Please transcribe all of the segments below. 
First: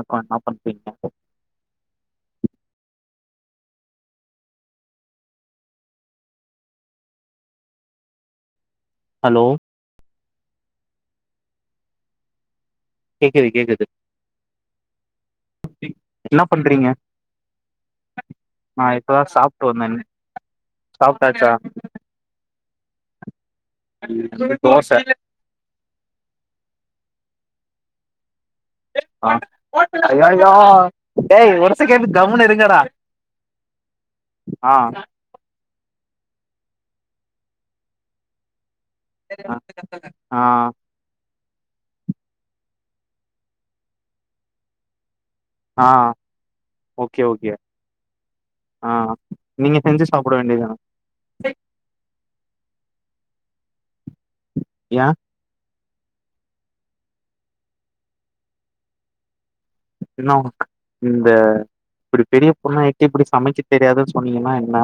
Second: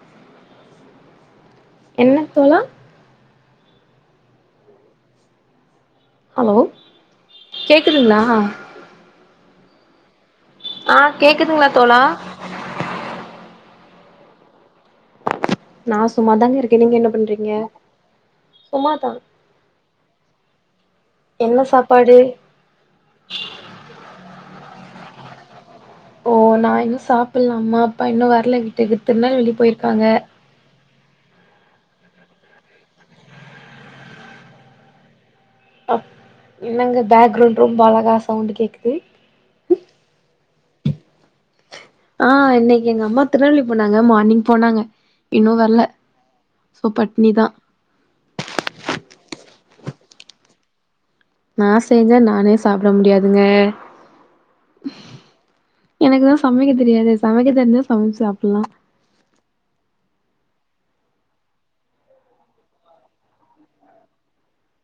[inaudible] என்ன தோலா ஹலோ கேக்குதுங்களா ஹலோ ஆ கேக்குதுங்களா தோலா கேக்குது கேக்குது நான் என்ன சும்மாதாங்க இருக்க பண்றீங்க நீங்க என்ன பண்றீங்க நா சும்மாதா இப்பதான் சாப்ட்டு வந்தன் சாப்ட்டாச்சா என்ன சாப்பாடு தோசை ஓ நான் இன்னும் சாப்டலாமா அப்பா இன்னும் வரல வீட்டுக்கு திருநெல்வேலி போயிருக்காங்க யா ஏய் ஒரு செகண்டு கம்னு இருங்கடா ஆ அ என்னங்க பேக்ரவுண்ட் ரொம்ப அழகா சவுண்ட் கேக்குது ஆ ஆ இன்னைக்கு எங்க அம்மா திருநெவல்வேலி போனாங்க மார்னிங் போனாங்க இன்னும் வரலை ஆ ஸோ ஓகே பட்னி ஓகே தான் ஆ நீங்க செஞ்சு சாப்ட வேண்டியதுதான நா செஞ்ச நானே சாப்ட முடியாதுங்க யா எனக்குதான் சமைக்க தெரியாது சமைக்க தெரிஞ்சா சமைச்சு சாப்பிடலாம் இன்னு உனக்கு இந்த இப்டி பெரிய பொண்ணா ஆய்ட்டு இப்டி சமைக்க தெரியாதுன் சொன்னீங்கன்னா என்னா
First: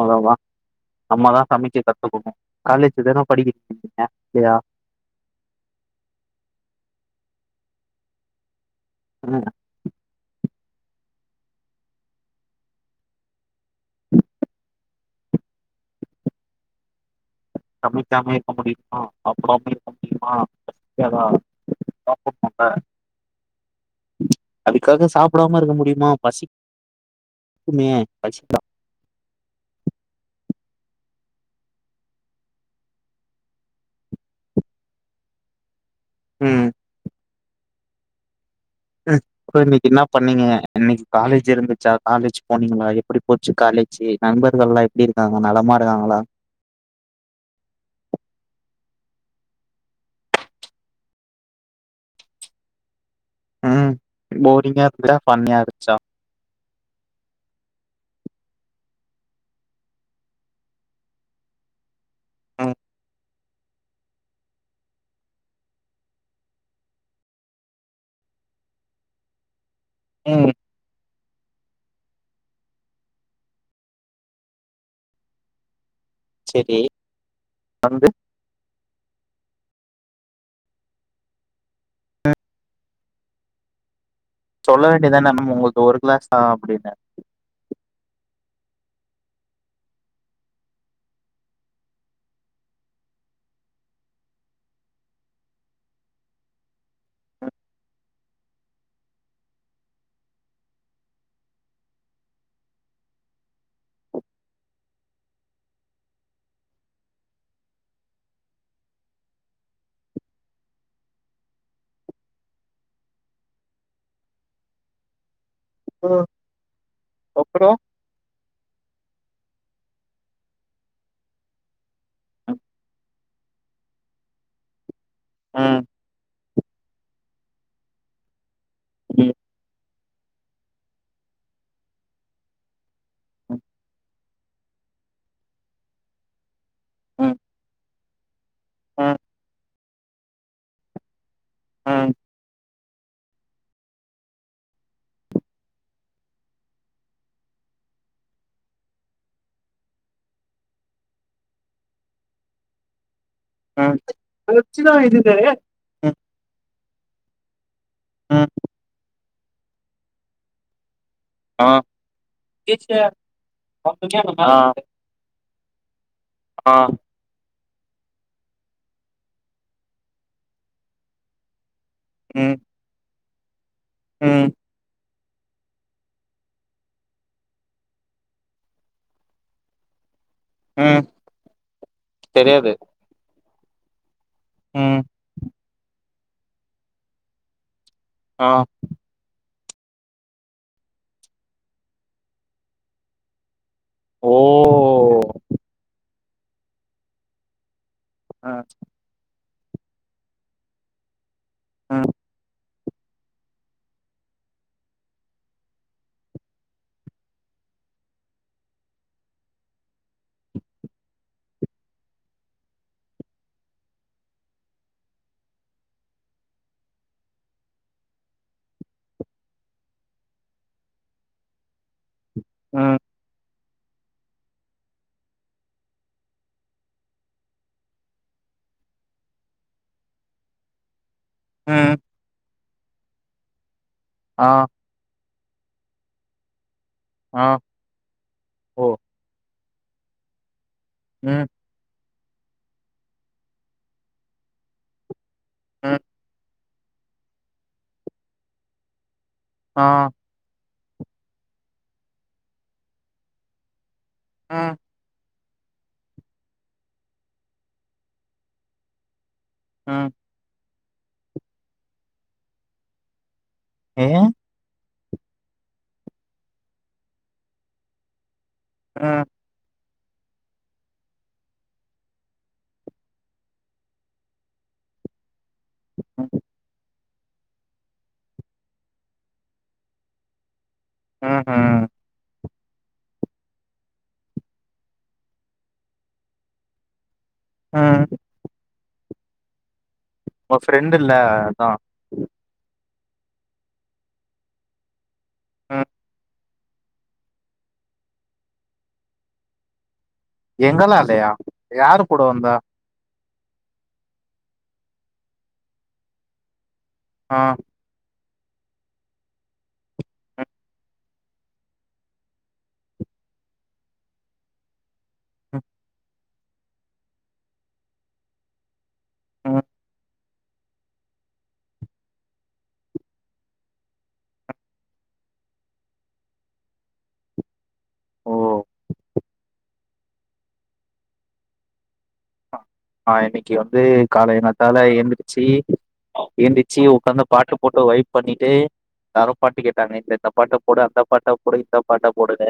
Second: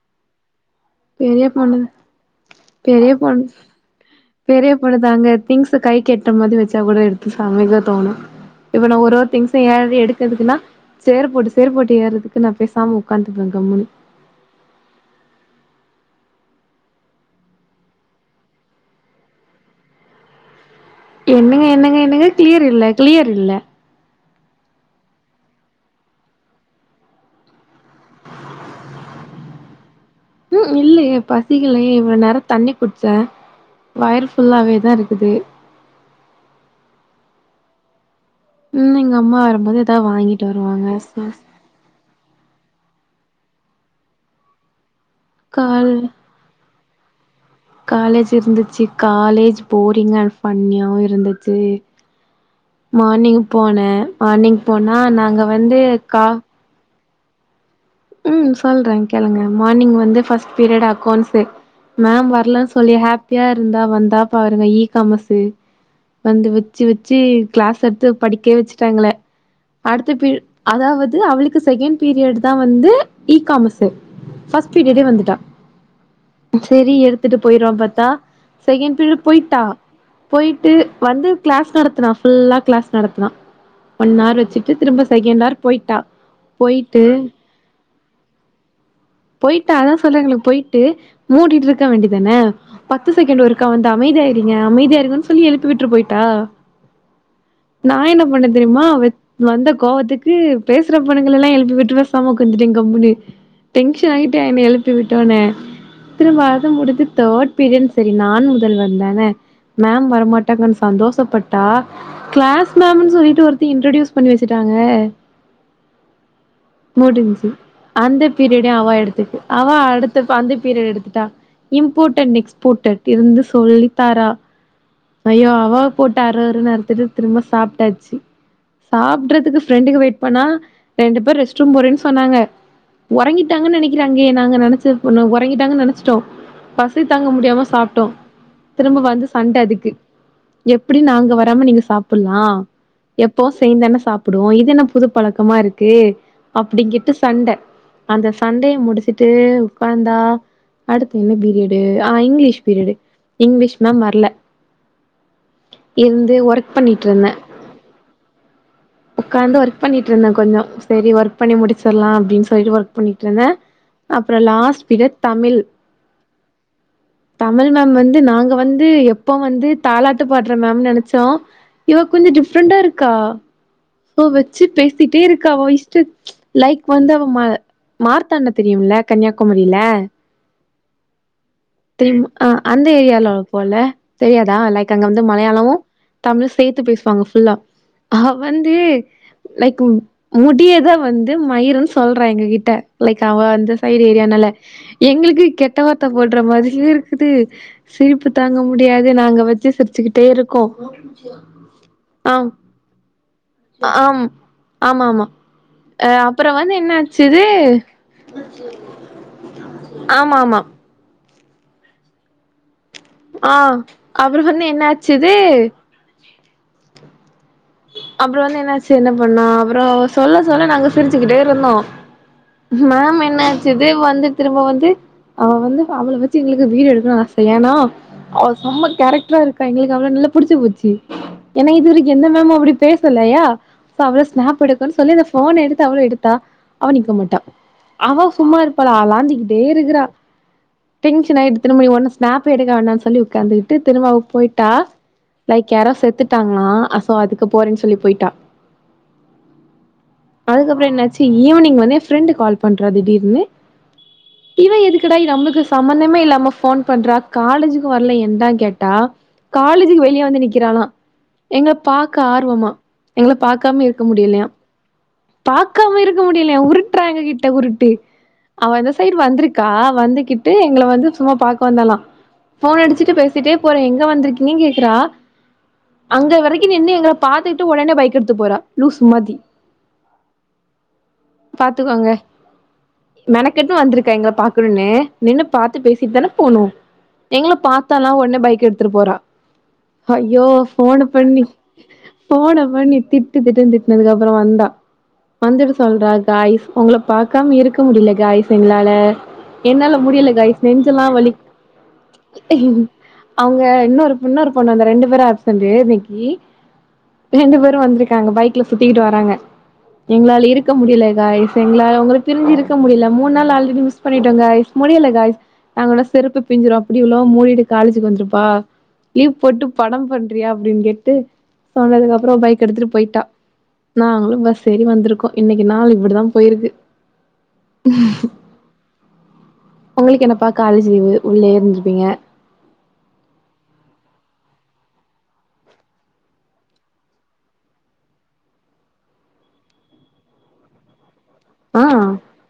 அவ்ளோதா அம்மா தா பெரிய சமைக்க பொண்ணு கத்துக்கணு காலேஜ் தான படிக்கிறிங்க இல்லயா இவ்ளோ தாங்க திங்ஸ் கை கெட்டுற மாதிரி வச்சா கூட எடுத்து சமைக்க தோணு இவன ஒரு ஒரு ம் திங்ஸயாவது எடுத் எதுக்குன்னா சேர் போட்டு சேர் போட்டு ஏறதுக்கு நா பேசாம உக்காந்துப்ப கம்முனு சமைக்காமையே இருக்க முடியுமா சாப்டாமயு இருக்க முடியுமா இருக்காதா என்னங்க என்னங்க என்னங்க கிளியர் சாப்புட்ணுல்ல இல்ல கிளியர் இல்ல அதுக்காக சாப்டாம இருக்க முடியுமா பசிக்மே பசி ம் இல்லயே பசிக்கலயே இவ்ளோ நேர தண்ணி குடிச்ச வயறு ஃபுல்லாவே தா இருக்குது ம் ம் எங்க அம்மா இப்ப வரும்போது இன்னைக்கு என்ன எதாவது பண்ணீங்க வாங்கிட்டு வருவாங்க இன்னைக்கு ஸ்நாக்ஸ் காலேஜ் இருந்துச்சா காலேஜ் போனீங்ளா எப்டி போச்சு காலேஜு நண்பர்கள்ல்லா எப்டி இருக்காங்க நலமா கால் இருக்காங்களா காலேஜ் இருந்துச்சு காலேஜ் போரிங் அன்ட் பண்ணியாவு இருந்துச்சு மார்னிங் போனே ம் மார்னிங் போரிங்கா போனா இருந்துச்சா நாங்க ஃபன்னியா வந்து இருந்துச்சா கா ம் சொல்ற கேளுங்க மார்னிங் வந்து ஃபர்ஸ்ட் பீரியட் அக்கௌண்ட்ஸ்ஸு மேம் வரலன் ம் சொல்லி ஹாப்பியா இருந்தா வந்தா பாருங்க ஈ காமஸ்ஸு வந்து வச்சு வச்சு கிளாஸ் எடுத்து படிக்க வச்சுட்டா எங்கள அடுத்தது ம் அதாவது அவளுக்கு செகண்ட் பீரியட் தா வந்து இ காமர்ஸ் ஃபர்ஸ்ட் பீரியடே வந்துட்ட செரி எடுத்துட்டு போயிருவான் பாத்தா வந்து செகண்ட் பீரியட் போய்ட்டா போய்ட்டு வந்து கிளாஸ் நடத்துனா ஃபுல்லா கிளாஸ் நடத்துனா ஒன் ஆர் வச்சுட்டு சொல்ல திரும்ப வேண்டியதான செகண்ட் மேம் ஆர் உங்களுக்கு ஒரு போய்ட்டா கிளாஸ் தா அப்டின்னு போய்ட்டு போய்ட்டா அதா சொல்றாங்களே போய்ட்டு மூடிட்டு இருக்க வேண்டிதான பத்து செகண்ட் ஒருக்கா வந்து அமைதியாயிருங்க அமைதியா இருங்கன் சொல்லி எழுப்பி விட்டு போய்ட்டா நா என்ன பண்ண தெரியுமா வந்த கோவத்துக்கு பேசுற பொண்ணுங்களல்லா எழுப்பி விட்ருவ சம்ம குடுத்துட்டே கம்முனு டென்ஷன் ஆய்ட்ட என்ன எழுப்பி விட்டவொனே சித்திர மாத முடிஞ்சு தேர்ட் பீரியட்னு சரி நான் முதல்வன் தான மேம் வரமாட்டாங்கன் சந்தோஷப்பட்டா கிளாஸ் மேம்னு சொல்லிட்டு ஒருத்தி இன்ட்ரடியூஸ் பண்ணி வச்சுட்டாங்க ம் முடிஞ்ச்சு அப்றோ அந்த பீரியட் அவா எடுத்துக்கு அவா அடுத்த அந்த பீரியட் எடுத்துட்டா இம்போர்ட் அன்ட் ம் எக்ஸ்போர்ட்டட் இருந்து சொல்லித்தரா ஐயோ ம் அவா போட்டா அரு அருன் அருத்துட்டு திரும்ப சாப்ட்டாச்சு ம் சாப்ட்றதுக்கு ஃப்ரெண்டுக்கு வெயிட் பண்ணா ரெண்டு பேர் ரெஸ்ட் ரூம் போறேன் சொன்னாங்க உறங்கிட்டாங்கன்ன நெனைக்கிற அங்கயே நாங்க நெனச்சு போல உறங்கிட்டாங்கன் நெனச்சிட்டோ பசி தாங்க ம் முடியாம சாப்ட்டோ திரும்ப ம் வந்து சண்ட அதுக்கு எப்டி நாங்க வர ரம்மு நீங்க ம் சாப்புட்லா எப்பவு சேந்துதான சாப்புடுவோ இது என்ன புது பழக்கமா இருக்கு அப்டிங்கிட்டு சண்ட அந்த சண்டய முடிச்சுட்டு உக்காந்தா அடுத்து என்ன பிரிடு ஆ இங்கிலீஷ் பிரிடு இங்கிலீஷ் மேம் வர்ல ஒச்சுதா இருந்ததே இருந்து ஒர்க் பண்ணிட்ருந்த ஆ உக்காந்து ஒர்க் பண்ணிட்ருந்தே கொஞ்ச செரி ஒர்க் பண்ணி ஆ முடிச்சர்லா அப்டின் சொல்லிட்டு ஒர்க் டீச்சர். பண்ணிட்ருந்தே அப்பற ஆ. லாஸ்ட் பீரியட் தமிழ் ஆ தமிழ் மேம் வந்து நாங்க வந்து எப்போ வந்து தாலாட்டு பாடுற மேம்னு நெனச்சோ இவ கொஞ்ச ம் டிஃப்ரெண்டா இருக்கா சோ ம் வெச்சு பேசிட்டே இருக்கா அவ இஸ்ட லைக் வந்து அவ மா மார்த்தான்ட தெரியுல்ல கன்னியாகுமரில ம் தெரி ஆ தெரியாது அந்த ஏரியாலால போல தெரியாதா லைக் ம் அங்க வந் து மலையாளமு தமிழு சேத்து பேசுவாங்க ஃபுல்லா அவ ஆ வந்து லைக் முடியதா வந்து மயிருன் சொல்ற எங்க கிட்ட லைக் அவ அந்த சைடு ஓ ஏரியானால எங்களுக்கு கெட்ட வார்த்த போடற மாதிரியே இருக்குது சிரிப்பு அ தாங்க முடியாது நாங்க வெச்சு சிரிச்சுக்கிட்டே இருக்கோ ம் ஆ ஆம் ஆமாமா அ அப்பற வந்து என்ன ஆச்சு இது ஆமாமா ஆ அப்பற வந்து என்னாச்சு அது அப்பற வந்து என்னாச்சு என்ன பண்ணோ அப்பற சொல்ல சொல்ல நாங்க சிரிச்சுக்கிட்டே இருந்தோ ம் மேம் என்ன இதே வந்து திரும்ப வந்து அவ வந்து அவள வெச்சி எங்களுக்கு வீடியோ எடுக்கணுன் ஆச ஏனா அவ செம்ம கேரக்டரா இருக்கா எங்களுக்கு அவள நல்லா புடிச்சு போச்சு ஏன்னா ம் இதுவரைக்கு எந்த மேமு அப்படி பேசலையா இப்ப அவள ஆ ஸ்னாப் எடுக் றன் சொல்லி அந்த ஃபோன் எடுத்து அவள எடுத்தா அவ நிக்க மாட்டா ஆ அவ சும்மா ஓ இருப்பாளா அவளாஞ்சி ட்டே இருக்கறா டென்ஷன் ம் ஆயிடுச் திரும்ப நீ ஒன்னு ஸ்னாப்பே எடுக்க வேண்டான் சொல்லி உக்காந்துக்கிட்டு திரும்ப அவ போய்ட்டா லைக் யாரோ ம் செத்துட்டாங்களா சோ அதுக்கு போறேன் சொல்லி போயிட்டா ஆ அதுக்கப்பற என்னாச்சு ஈவினிங் வந்து எ ஃபிரெண்டு கால் பண்றா திடீர்னு ம் இவ எதுக்கு டா நம்மளுக்கு சம்பந்தமே இல்லாம ஃபோன் பண்றா காலேஜுக்கு வரல என்டா கேட்டா காலேஜுக்கு ம் வெளிய வந்து நிக்கறாளா எங்கள பாக்க ஆர்வமா எங்கள பாக்காம இருக்க ஏ முடியலையா பாக்காம இருக்க முடியலையா உருட்டுறா எங்கிட்ட உருட்டு அவ அந்த சைடு ம் வந்துருக் கா வந்துகிட்டு எங்கள வந்து சும்மா பாக்க வந்தாலா ஃபோன் அடிச்சுட்டு பேசிட்டே போறே எங்க வந்திருக்கிங்கன் கேக்குறா ம்ஹும் அங்க வரைக்கு நின்னு எங்கள பாத்துட்டு உடனே பைக் எடுத்துட்டு போறா லூசு மாதி ம் பாத்துகோங்க மெனக்கெட்டு வந்திருக்கா எங்கள பாக்கனுனு நின்னு பாத்து பேசிட்டு தானே போனு எங்கள பாத்தாலா ம் ஒடனே பைக் எடுத்துட்டு போறா ஐயோ உங்க ஃப்ரெண்டு ஃபோன இல்ல பண்ணி அதா ஃபோன பண்ணி திட்டு திட்டுன்னு திட்னதுக்கு அப்புறோ வந்தா வந்துட்டு ம் சொல்றா காய்ஸ் உங்கள பாக்காம இருக்க முடில காய்ஸ் எங்ளால என்னால முடில காய்ஸ் எங்கெல்லா நெஞ்செலா இல்லையா வலி யாரு கூட வந்தா அங்க இன்னொரு இன்னொரு பொண்ணு அந்த ரெண்டு பேரு ஆப்செண்டு இன்னிக்கு ஆ ரெண்டு பேரு வந்திருக்காங்க பைக்ல சுத்திக்கிட்டு வராங்க எங்ளால இருக்க முடில காய்ஸ் எங்ளால உங்கள பிரிஞ்சு இருக்க முடில மூனு நாள் ஆல் ரெடி மிஸ் பண்ணிட்டோ காய்ஸ் முடியல காய்ஸ் ம் நாங்கோட செருப்பு பிஞ்சிரு அப்பிடி உள்ளவ மூடிட்டு காலேஜுக்கு வந்திருப்பா லீவ் ம் போட்டு படம் பண்றியா அப்டின்னு கேட்டு சொன்னதுக்கப்றோ பைக் எடுத்துட்டு போயிட்டா நாங்களு பஸ் ஏறி வந்திருக்கோ இன்னிக்கு நாள் இப்பிடிதா போயிருக்கு ஓ உங்குளுக் என்னப்பா காலேஜ் லீவு உள்ளயே இருந்திருப்பீங்க ஆ இன்னைக்கு வந்து காலயங் காத்தால எந்துருச்சி எந்திச்சி உக்காந்து பாட்டு போட்டு வைப் பண்ணிட்டு யாரோ பாட்டு கேட்டாங்க இந்த இந்த பாட்ட போடு அந்தப் பாட்ட போடு இந்த ஆ பாட்ட போடுனு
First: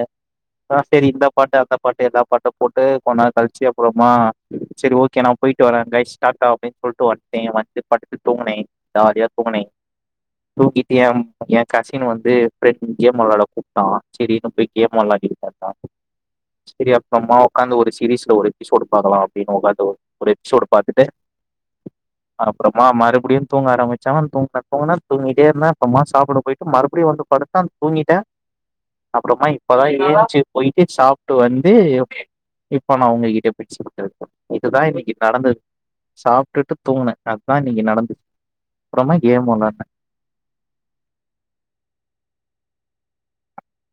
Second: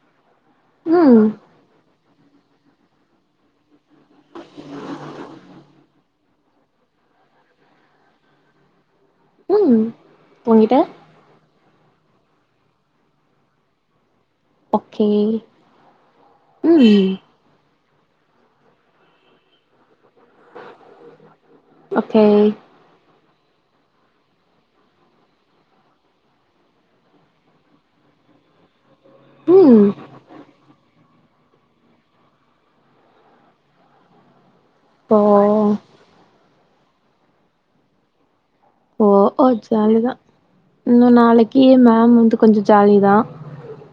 அ சேரி இந்த ம் பாட்டு அந்த பாட்டு எல்லா பாட்டு போட்டு கொன்நேர் கழிச்சு அப்றோமா சேரி ஒ ஓ கே நா போயிட்டு வாரே கய்ஸ் டாட்டா அப்டின் சொல்ட்டு வன்ட்டே வந்து படுத்து துங்குனோ ஜாலியா போகனை ம் உங்கிட்ட தூங்கிட்டி யம் எ கசின் வந்து ஃப்ரெண்ட் கேம் வெளாட கூப்டா சேரின்னு போய் கேம் ஓகே வெளாடிட்டு பாத்தா சேரி ம் அப்றோமாவ் ஒக்காந்து ஒரு சீரிஸ்ல ஒரு எபிசோடு பாக்கலா அப்டினு ஒக்காந்தோ ஒரு எபிசோடு பாத்துட்டு ஓகே அனுப்புறம் மா மறுபடியு தூங்க ஆரம்பிச்ச தூங்குன தூங்குன தூங்கிட்டே இருந்தா அப்றோமா சாப்ட போயிட்டு மறுபடியு வந்து படுத் [unintelligible] தூங்கிட்ட அப்றோமா இப்பதா ம் ஏஞ்சு போயிட்டு சாப்ட்டு வந்து இப்ப நா உங்ககிட்ட பேசிட்ருக்க இதுதா இன்னிக்கு ஓ நடந்தது சாப்டுட்டு தூங்குனே அதா இன்னிக்கு நடந்தது ஓ ஓ ஜாலிதா இன்னுர் நாளைக்கு மேம் வந்து கொஞ்சோ ஜாலி தா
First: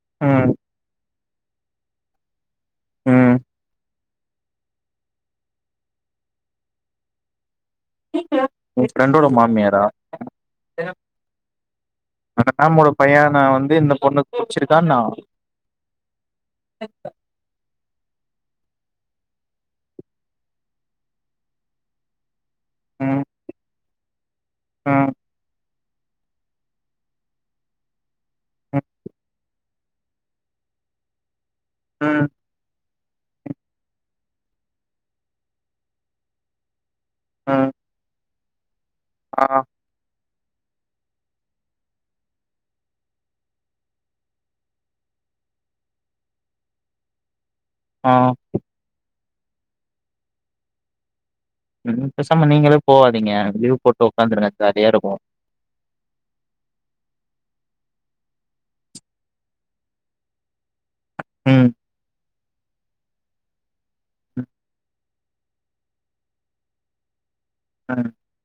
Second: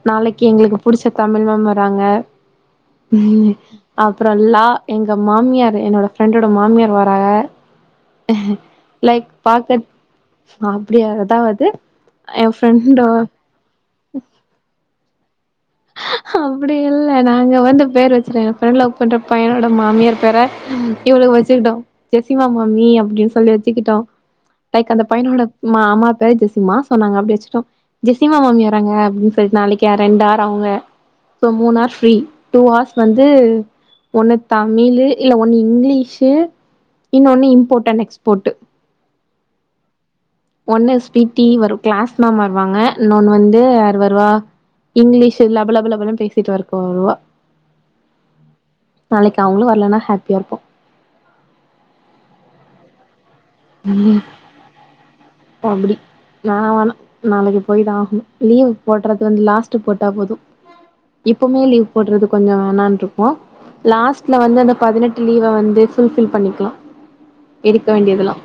நாளைக்கு ம், எங்குளுக்கு புடிச்ச தமிழ் மேம் வராங்க ம். அப்பறோல்லா எங்க மாமியார் என்னோட ஃப்ரெண்டோட மாமியார் வராக உன் ஃப்ரெண்டோட லைக் மாமியாரா? பாகத் அ அப்புடியா அதாவது எ ஃப்ரெண்டோ நா வந்து இந்த பொண்ணுக் புட்ச்சுருக்கா ணா ஹப்புடி இல்ல நாங்க வந்து பேர் வெச் எ ஃப்ரெண்ட் லவ் பண்ற பையனோட மாமியார் பேர இவளுக் வெச்சுக்ட்டோ ஜெசிமா மாமி ம், அப்புடின் சொல்லி வெச்சுக்கிட்டோ லைக் அந்த ம், பையனோட மாமா பேரு ஜெசிம்மா சொன்னாங்க அப்புடி வெச்சுட்டோ ஜெசிமா மாமி ம், வராங்க அப்டின் சொல்ட் நாளைக் யா ரெண்டார் அவுங்க சோ மூண் ஆர் ஃப்ரீ ம், டூ ஹார்ஸ் வந்து ஒண்ணு தமிலு இல்ல ஒண்ணு இங்கிலீசு இன்னொனு ம். இம்போட் அண்ட் எக்ஸ்போட்டு ஆ ஒண்ணு ஸ்பீட்டி வரு க்ளாஸ் மேம் வருவாங்க இன்னொண்ணு வந்து யார் வருவா இங்கிலீசு லபலபலபலு பேசிட்டுவர்க் வருவா ஆ நாளைக்கு அவுங்குளு வர்லன்னா ஹாப்பியா இருப்போ உம் பேசாம நீங்களு போவாதீங்க லீவ் போட்டு ஒக்காந்துருங்க ஜாலியா இருக்கு [unintelligible] நா வேணா நாளைக்கு போயிதா ஆகணு லீவ் போட்றது வந்து லாஸ்ட்டு போட்டா போது இப்பவுமே ம், லீவ் போட்றது கொஞ்சோ வேணான்ட்ருக்கு லாஸ்ட்ல ம், வந்து அந்த பதினெட் டு லீவ வந்து ஃபுல்ஃபில் பண்ணிக்லா எடுக்க ம். வேண்டியதுல்லா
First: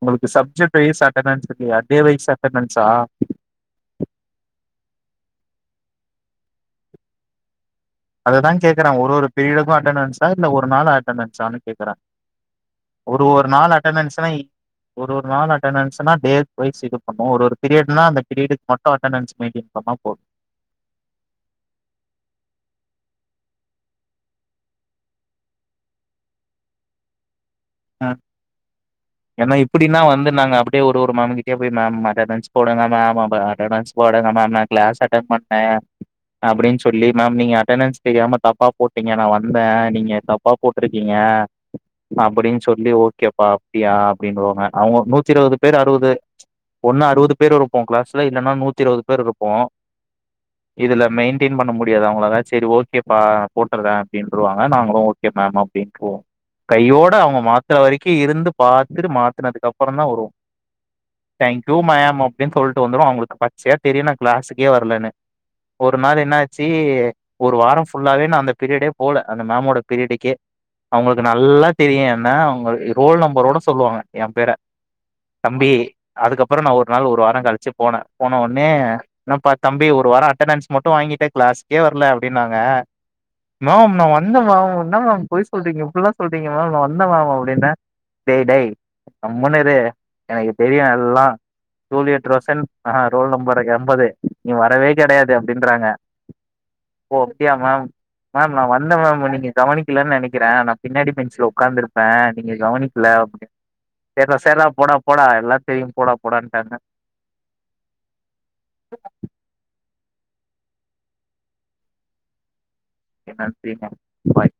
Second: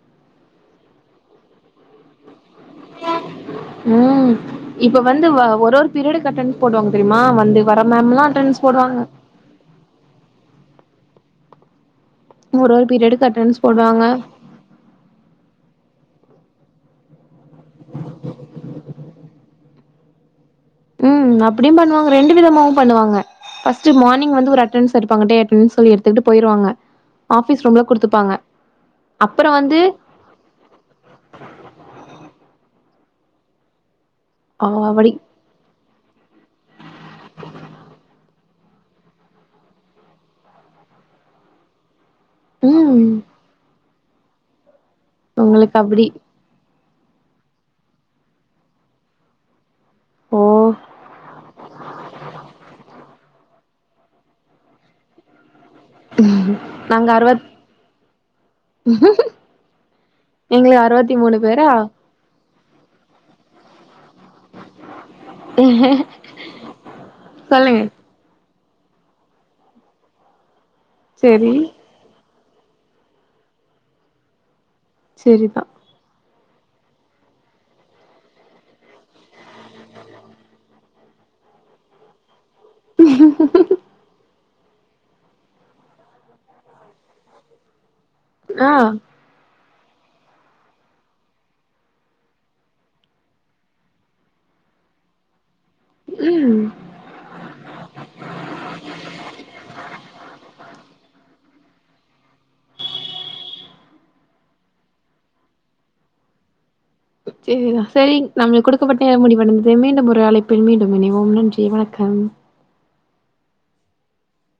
உங்களுக்கு சப்ஜெக்ட் வைஸ் அடனன்ஸ் இல்லையா டே வைஸ் அடனன்ஸா உம் இப்ப வந்து வ ஒரொரு பீரியடுக் அட்டன்ஸ் போடுவாங்க தெரிமா வந்து வர மேம்லா அடனன்ஸ் போடுவாங்க ப்ரியட்டுக்கு அட்டனன்ஸா இல்ல ஒரு நாள் அட்டனன்ஸானு கேக்குறாங்க ஒரு பீரியடுக்கு ஒரு அட்டன்ஸ் நாள் போடுவாங்க அட்டனன்ஸுனா ஒரு ஒரு நாள் அட்டனன்ஸுனா டே பை ஜீரோ இது பண்ணுவோ ஒரு ஒரு பீரியட்னா அந்த பீரியடுக்கு மட்டு அட்டனன்ஸ் மெயின்டென் பண்ணா போது ம் அப்படியு பண்ணுவாங்க ரெண்டு விதமாவு பண்ணுவாங்க பஸ்ட்டு மார்னிங் வந்து ஒரு அட்டனன்ஸ் எடுப்பாங்க டே அட்டனன்ஸ்ன்னு சொல்லி எத்துகிட்டு போய்ருவாங்க ஆபிஸ் ரூம்ல அ குடுத்துப்பாங்க அப்புறோ ஏன்னா வந்து இப்புடின்னா வந்து நாங்க அப் ப்டியே ஒரு ஒரு மேம் கிட்டேயா போய் மேம் அட்டனன்ஸ் போடுங்க மேம் அப்ப அட்டனன்ஸ் போடுங்க மேம் நா க்ளாஸ் ஆவடி அட்டன் பண்ணே அப்பனடின்னு சொல்லி மேம் நீங்க அட்டனன்ஸ் தெரியாம தப்பா போட்டிங்க நா வந்தே நீங்க தப்பா போட்ருக்கீங்க அப்டின்னு சொல்லி ம் ஓகேப்பா அப்டியா அப்டின்னுவாங்க அவுங்க நூத்தி இருவது உங்களுக்கு பேர் அப்டி அறுவது ஒண்ணு அறுவது பேர் இருப்போ க்ளாஸ்ல இல்லன்னா நூத்தி இருவது பேர் இருப்போ ஓ இதுல மெயின்டெயின் பண்ண முடியாது அவுங்களால செரி ஓகேப்பா போட்டுர்றே அப்டின்ருவாங்க நாங்களு ஓகே மேம் அப்டின்றுவோ நாங்க கையோட அவுங்க அறுவத் மாத் த்துற வரைக்கு இருந்து பாத்துட்டு மாத்துனதுக்கு அப்பறந்தா வருவோ எங்களுக்கு அறுவத்தி மூணு பேரா தேங்க்யூ மேம் அப் டின்னு சொல்ட்டு வந்துருவோ அவுங்களுக்கு பச்சயா தெரியு நா க்ளாஸுகே வர்லனு ஒரு நாள் என்னாச்சு ஒரு வாரோ சொல்லுங்க ஃபுல் னல்லாவே நா அந்த பீரியடே போல அந்த மேம் ஓட பீரியடுக்கே அவுங்களுக்கு சேரி நல்லா தெரியு என்ன அவுங் களுக்கு ரோல் நம்பரோட சொல்லுவாங்க எ பேர செரிதான் தம்பி அதுக்கப்பறோ நா ஒரு நாள் ஒரு வாரோ கழ்ச்சு போனே போன ஒட்னே என்ன பா தம்பி ஒரு வாரோ அட்டனன்ஸ் மட்டு வாங்கிட்ட க்ளாஸ்கே வர்ல அப்டின்னாங்க மேம் நா வந்தே மேம் என்ன மேம் பொய் சொல்றீங்க இப்புல்லா சொல்றீங்க மேம் நா வந்தே மேம் அப்டி என்ன டேய் டேய் ஆ கம்முனு இரு எனக்கு தெரியு எல்லா டூலியட் ரோசன் ஆ ரோல் நம்பருக்கு எம்பது நீ வரவே கெடையாது அப்டின்றாங்க ம் ஓகேயா மேம் மேம் நா வந்தே மேம் நீங்க கவனிக்கலன்னு நெனைக்கிறே நா பின்னாடி பெஞ்சுல உக்காந்துருப்பே நீங்க கவனிக்கல அப்டின் சேர்ரா சேர்ரா போடா போடா எல்லா தெரியு போடா போடான்ட்டாங்க செரிதா செரிங் நம்மளுக்கு குடுக்கப்பட்ட நேரோ முடிவடைந்தது மீண்டும் ஒரு அழைப்பில் மீண்டும் இணைவோம் நன்றி வணக்கம் என்னாச்சு மேம் ஃபாய்